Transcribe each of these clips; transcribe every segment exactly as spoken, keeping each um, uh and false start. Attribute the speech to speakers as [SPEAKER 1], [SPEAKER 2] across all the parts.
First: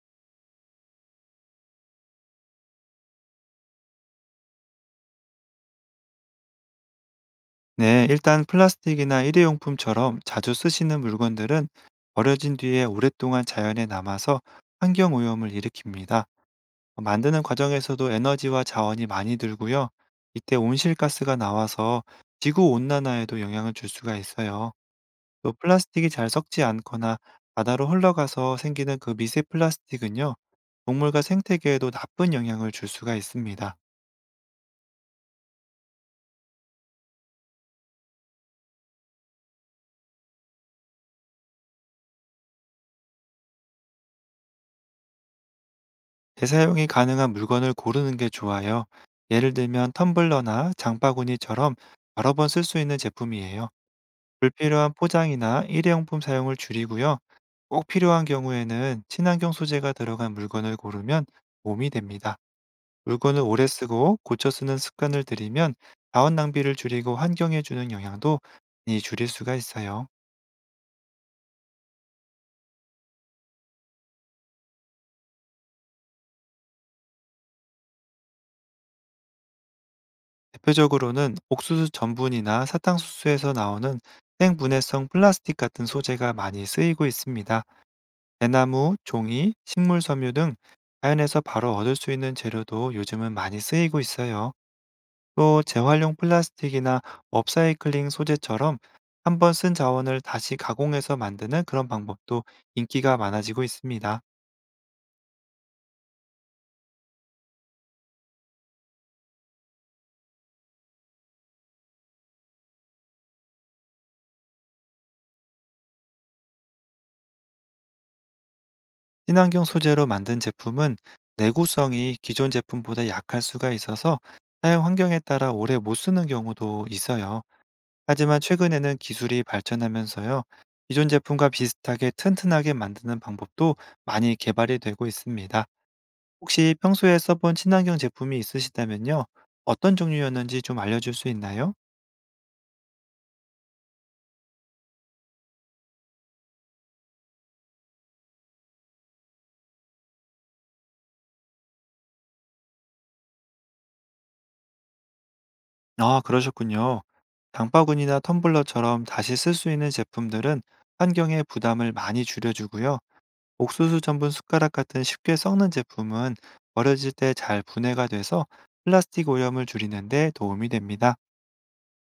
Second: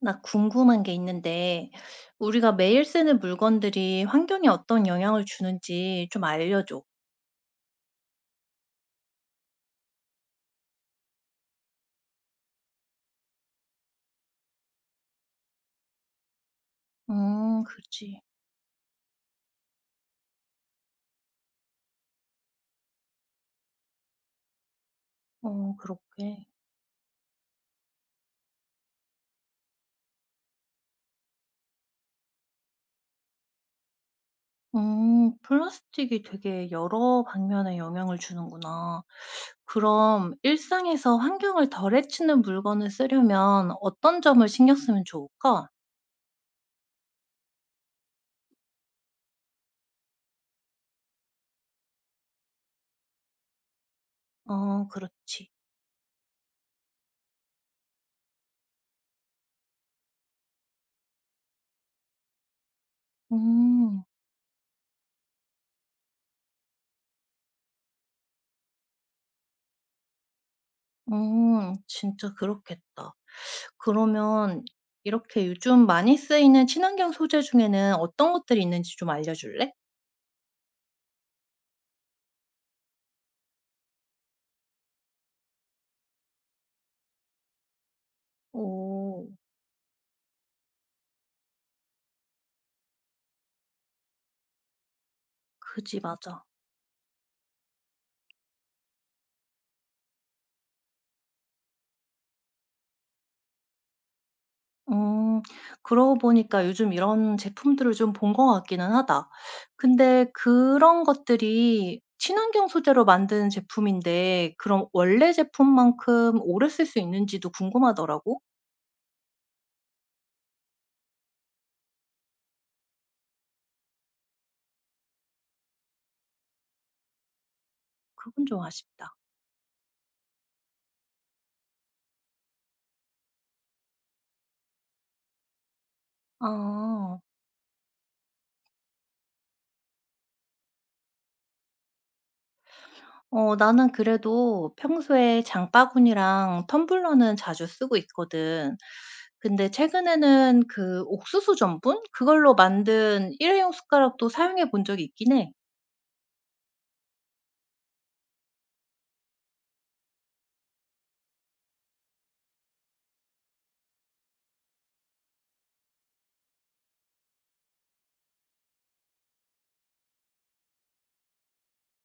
[SPEAKER 1] 나 궁금한 게 있는데, 우리가 매일 쓰는 물건들이 환경에 어떤 영향을 주는지 좀 알려줘.
[SPEAKER 2] 네, 일단 플라스틱이나 일회용품처럼 자주 쓰시는 물건들은 버려진 뒤에 오랫동안 자연에 남아서 환경 오염을 일으킵니다. 만드는
[SPEAKER 1] 음,
[SPEAKER 2] 과정에서도
[SPEAKER 1] 그렇지.
[SPEAKER 2] 에너지와 자원이 많이 들고요. 이때 온실가스가 나와서 지구 온난화에도 영향을 줄 수가 있어요. 또
[SPEAKER 1] 어,
[SPEAKER 2] 플라스틱이 잘
[SPEAKER 1] 그렇게.
[SPEAKER 2] 썩지 않거나 바다로 흘러가서 생기는 그 미세 플라스틱은요, 동물과 생태계에도 나쁜 영향을 줄 수가 있습니다.
[SPEAKER 1] 음, 플라스틱이 되게 여러 방면에 영향을 주는구나. 그럼 일상에서 환경을 덜 해치는 물건을 쓰려면 어떤 점을 신경 쓰면 좋을까?
[SPEAKER 2] 재사용이 가능한 물건을 고르는 게 좋아요. 예를 들면 텀블러나 장바구니처럼 여러 번 쓸 수 있는 제품이에요.
[SPEAKER 1] 어,
[SPEAKER 2] 불필요한
[SPEAKER 1] 그렇지.
[SPEAKER 2] 포장이나 일회용품 사용을 줄이고요. 꼭 필요한 경우에는 친환경 소재가 들어간 물건을 고르면 도움이 됩니다. 물건을 오래
[SPEAKER 1] 음,
[SPEAKER 2] 쓰고 고쳐 쓰는 습관을 들이면 자원 낭비를 줄이고 환경에 주는 영향도 많이 줄일 수가 있어요.
[SPEAKER 1] 음, 진짜 그렇겠다. 그러면 이렇게 요즘 많이 쓰이는 친환경 소재 중에는 어떤 것들이 있는지 좀 알려줄래?
[SPEAKER 2] 대표적으로는 옥수수 전분이나 사탕수수에서 나오는 생분해성 플라스틱 같은 소재가 많이 쓰이고 있습니다. 대나무,
[SPEAKER 1] 오,
[SPEAKER 2] 종이, 식물 섬유 등 자연에서 바로 얻을 수 있는 재료도 요즘은 많이 쓰이고 있어요. 또
[SPEAKER 1] 그지,
[SPEAKER 2] 재활용
[SPEAKER 1] 맞아.
[SPEAKER 2] 플라스틱이나 업사이클링 소재처럼 한번 쓴 자원을 다시 가공해서 만드는 그런 방법도 인기가 많아지고 있습니다.
[SPEAKER 1] 음, 그러고 보니까 요즘 이런 제품들을 좀 본 것 같기는 하다. 근데 그런 것들이 친환경 소재로 만든 제품인데, 그럼 원래 제품만큼 오래 쓸 수 있는지도 궁금하더라고.
[SPEAKER 2] 친환경 소재로 만든 제품은 내구성이 기존 제품보다 약할 수가 있어서 사용 환경에 따라 오래 못 쓰는 경우도 있어요. 하지만
[SPEAKER 1] 그건 좀
[SPEAKER 2] 최근에는
[SPEAKER 1] 아쉽다.
[SPEAKER 2] 기술이 발전하면서요. 기존 제품과 비슷하게 튼튼하게 만드는 방법도 많이 개발이 되고 있습니다. 혹시 평소에
[SPEAKER 1] 아,
[SPEAKER 2] 써본 친환경 제품이 있으시다면요. 어떤 종류였는지 좀 알려줄 수 있나요?
[SPEAKER 1] 어, 나는 그래도 평소에 장바구니랑 텀블러는 자주 쓰고 있거든. 근데 최근에는 그 옥수수 전분? 그걸로 만든 일회용 숟가락도 사용해 본 적이 있긴 해.
[SPEAKER 2] 아, 그러셨군요. 장바구니나 텀블러처럼 다시 쓸 수 있는 제품들은 환경에 부담을 많이 줄여주고요. 옥수수 전분 숟가락 같은 쉽게 썩는 제품은 버려질 때 잘 분해가 돼서 플라스틱 오염을 줄이는 데 도움이 됩니다.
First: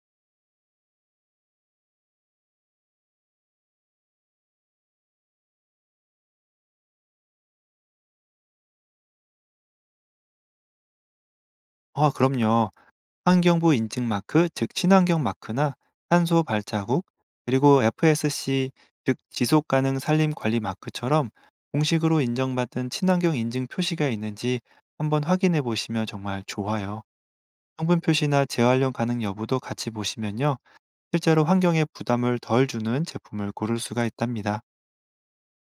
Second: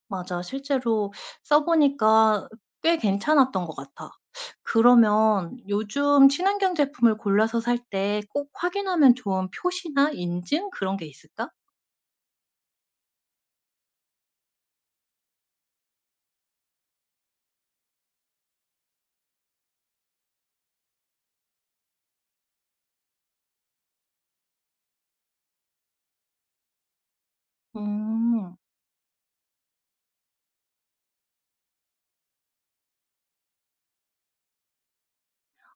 [SPEAKER 1] 맞아. 실제로 써 보니까 꽤 괜찮았던 것 같아. 그러면 요즘 친환경 제품을 골라서 살 때 꼭 확인하면 좋은 표시나 인증 그런 게 있을까?
[SPEAKER 2] 아, 그럼요. 환경부 인증 마크, 즉 친환경 마크나 탄소 발자국, 그리고 에프에스시, 즉 지속 가능 산림 관리 마크처럼 공식으로 인정받은 친환경 인증 표시가 있는지 한번 확인해 보시면 정말 좋아요. 성분 표시나
[SPEAKER 1] 음.
[SPEAKER 2] 재활용 가능 여부도 같이 보시면요. 실제로 환경에 부담을 덜 주는 제품을 고를 수가 있답니다.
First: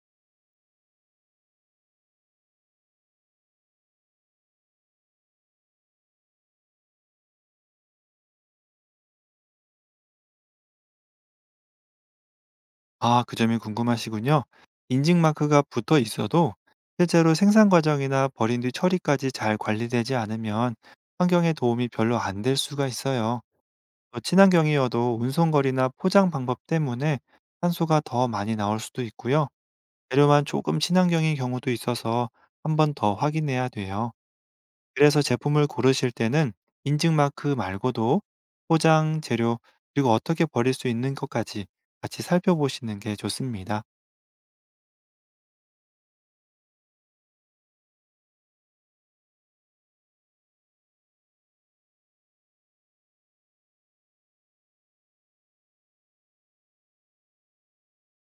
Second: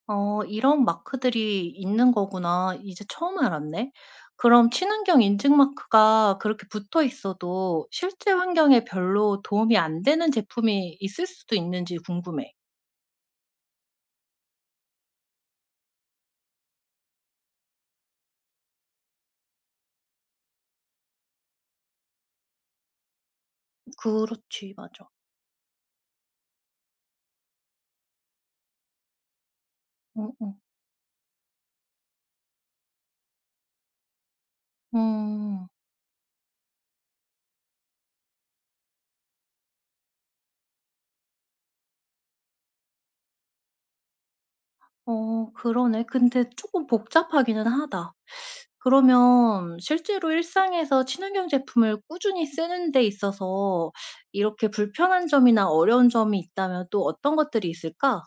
[SPEAKER 1] 어, 이런 마크들이 있는 거구나. 이제 처음 알았네. 그럼 친환경 인증 마크가 그렇게 붙어 있어도 실제 환경에 별로 도움이 안 되는 제품이 있을 수도 있는지 궁금해.
[SPEAKER 2] 아, 그 점이 궁금하시군요. 인증 마크가 붙어 있어도 실제로 생산 과정이나 버린 뒤 처리까지 잘 관리되지 않으면 환경에 도움이 별로 안 될 수가 있어요. 또
[SPEAKER 1] 그렇지. 맞아.
[SPEAKER 2] 친환경이어도 운송거리나 포장 방법 때문에 탄소가 더 많이 나올 수도 있고요. 재료만
[SPEAKER 1] 응,
[SPEAKER 2] 조금 친환경인 경우도 있어서 한번 더 확인해야 돼요.
[SPEAKER 1] 응.
[SPEAKER 2] 그래서 제품을
[SPEAKER 1] 음.
[SPEAKER 2] 고르실 때는 인증 마크 말고도 포장, 재료, 그리고 어떻게 버릴 수 있는 것까지 같이 살펴보시는 게 좋습니다.
[SPEAKER 1] 어, 그러네. 근데 조금 복잡하기는 하다. 그러면 실제로 일상에서 친환경 제품을 꾸준히 쓰는 데 있어서 이렇게 불편한 점이나 어려운 점이 있다면 또 어떤 것들이 있을까?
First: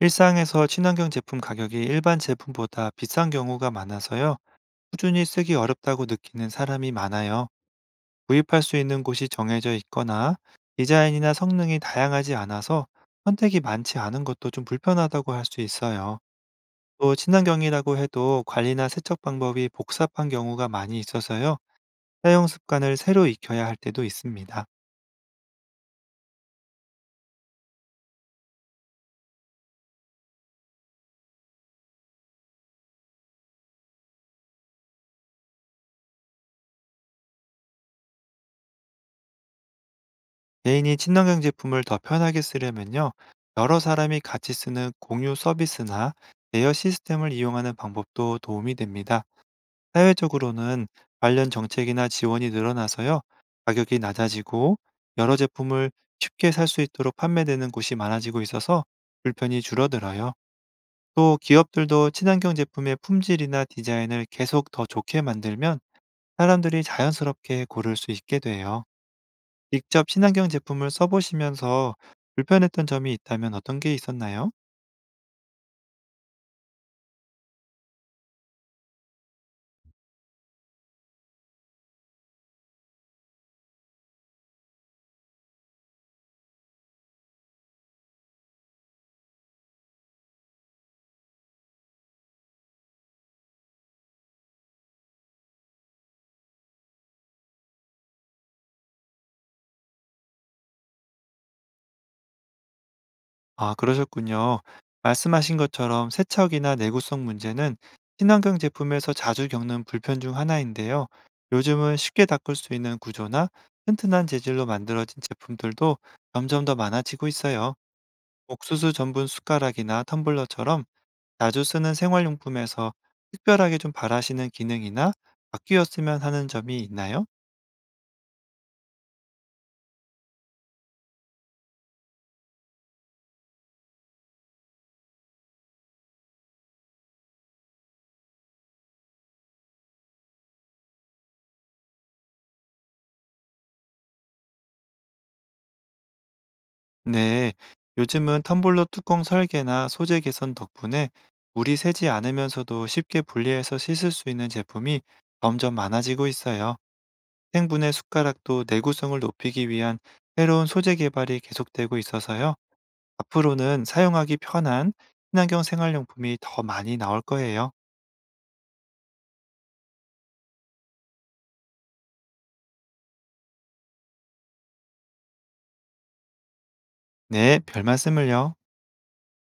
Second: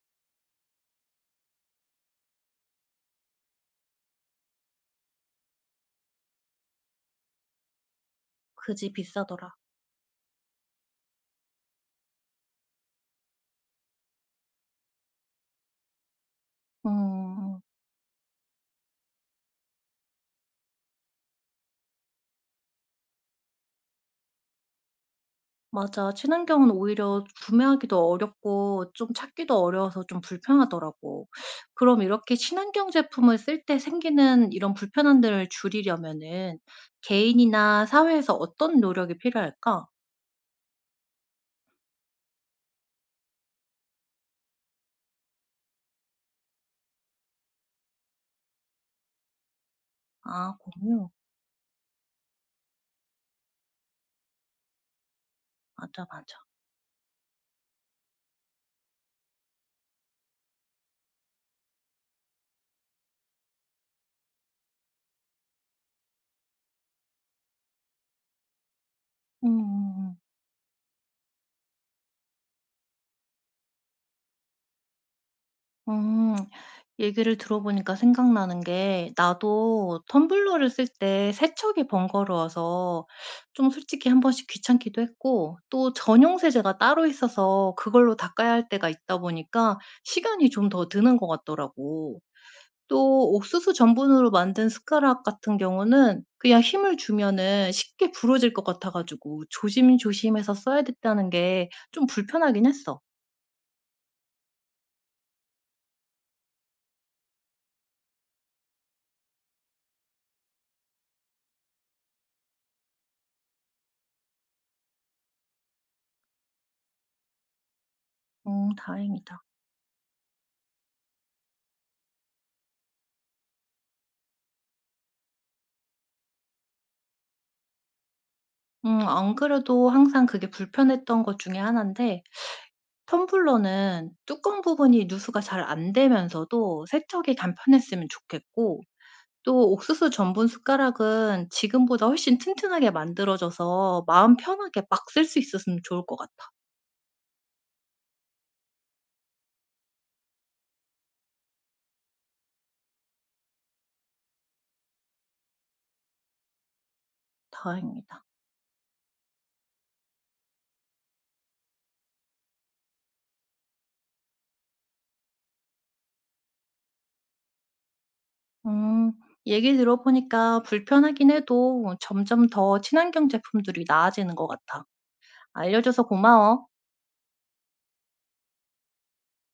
[SPEAKER 2] 일상에서 친환경 제품 가격이 일반 제품보다 비싼 경우가 많아서요. 꾸준히 쓰기 어렵다고 느끼는 사람이 많아요. 구입할 수
[SPEAKER 1] 그지,
[SPEAKER 2] 있는 곳이
[SPEAKER 1] 비싸더라.
[SPEAKER 2] 정해져 있거나 디자인이나 성능이 다양하지 않아서 선택이 많지 않은 것도 좀 불편하다고 할 수 있어요. 또
[SPEAKER 1] 어.
[SPEAKER 2] 친환경이라고 해도 관리나 세척 방법이 복잡한 경우가 많이 있어서요. 사용 습관을 새로 익혀야 할 때도 있습니다.
[SPEAKER 1] 맞아. 친환경은 오히려 구매하기도 어렵고 좀 찾기도 어려워서 좀 불편하더라고. 그럼 이렇게 친환경 제품을 쓸 때 생기는 이런 불편함들을 줄이려면은 개인이나 사회에서 어떤 노력이 필요할까?
[SPEAKER 2] 개인이 친환경 제품을 더 편하게 쓰려면요. 여러 사람이 같이 쓰는 공유 서비스나 대여 시스템을 이용하는 방법도 도움이 됩니다.
[SPEAKER 1] 아,
[SPEAKER 2] 사회적으로는
[SPEAKER 1] 공유.
[SPEAKER 2] 관련 정책이나 지원이 늘어나서요. 가격이 낮아지고 여러 제품을
[SPEAKER 1] 맞아, 맞아.
[SPEAKER 2] 쉽게 살 수 있도록 판매되는 곳이 많아지고 있어서 불편이 줄어들어요. 또 기업들도 친환경 제품의 품질이나 디자인을 계속 더 좋게 만들면 사람들이 자연스럽게 고를 수 있게 돼요.
[SPEAKER 1] 음음음.
[SPEAKER 2] 직접
[SPEAKER 1] 음.
[SPEAKER 2] 친환경 제품을 써보시면서 불편했던 점이 있다면 어떤 게 있었나요?
[SPEAKER 1] 음. 음, 얘기를 들어보니까 생각나는 게 나도 텀블러를 쓸 때 세척이 번거로워서 좀 솔직히 한 번씩 귀찮기도 했고, 또 전용 세제가 따로 있어서 그걸로 닦아야 할 때가 있다 보니까 시간이 좀 더 드는 것 같더라고. 또 옥수수 전분으로 만든 숟가락 같은 경우는 그냥 힘을 주면은 쉽게 부러질 것 같아 가지고 조심조심해서 써야 됐다는 게 좀 불편하긴 했어.
[SPEAKER 2] 아, 그러셨군요. 말씀하신 것처럼 세척이나 내구성 문제는 친환경 제품에서 자주 겪는 불편 중 하나인데요. 요즘은 쉽게 닦을 수 있는 구조나 튼튼한 재질로 만들어진 제품들도 점점 더 많아지고 있어요.
[SPEAKER 1] 음,
[SPEAKER 2] 옥수수 전분
[SPEAKER 1] 다행이다.
[SPEAKER 2] 숟가락이나 텀블러처럼 자주 쓰는 생활용품에서 특별하게 좀 바라시는 기능이나 바뀌었으면 하는 점이 있나요?
[SPEAKER 1] 음, 안 그래도 항상 그게 불편했던 것 중에 하나인데, 텀블러는 뚜껑 부분이 누수가 잘 안 되면서도 세척이 간편했으면 좋겠고, 또 옥수수 전분 숟가락은 지금보다 훨씬 튼튼하게 만들어져서 마음 편하게 막 쓸 수 있었으면 좋을 것 같아.
[SPEAKER 2] 네, 요즘은 텀블러 뚜껑 설계나 소재 개선 덕분에 물이 새지 않으면서도 쉽게 분리해서 씻을 수 있는 제품이 점점 많아지고 있어요. 생분해
[SPEAKER 1] 다행이다.
[SPEAKER 2] 숟가락도 내구성을 높이기 위한 새로운 소재 개발이 계속되고 있어서요. 앞으로는 사용하기 편한 친환경 생활용품이 더 많이 나올 거예요.
[SPEAKER 1] 음. 얘기 들어보니까 불편하긴 해도 점점 더 친환경 제품들이 나아지는 것 같아. 알려줘서 고마워.
[SPEAKER 2] 네, 별 말씀을요.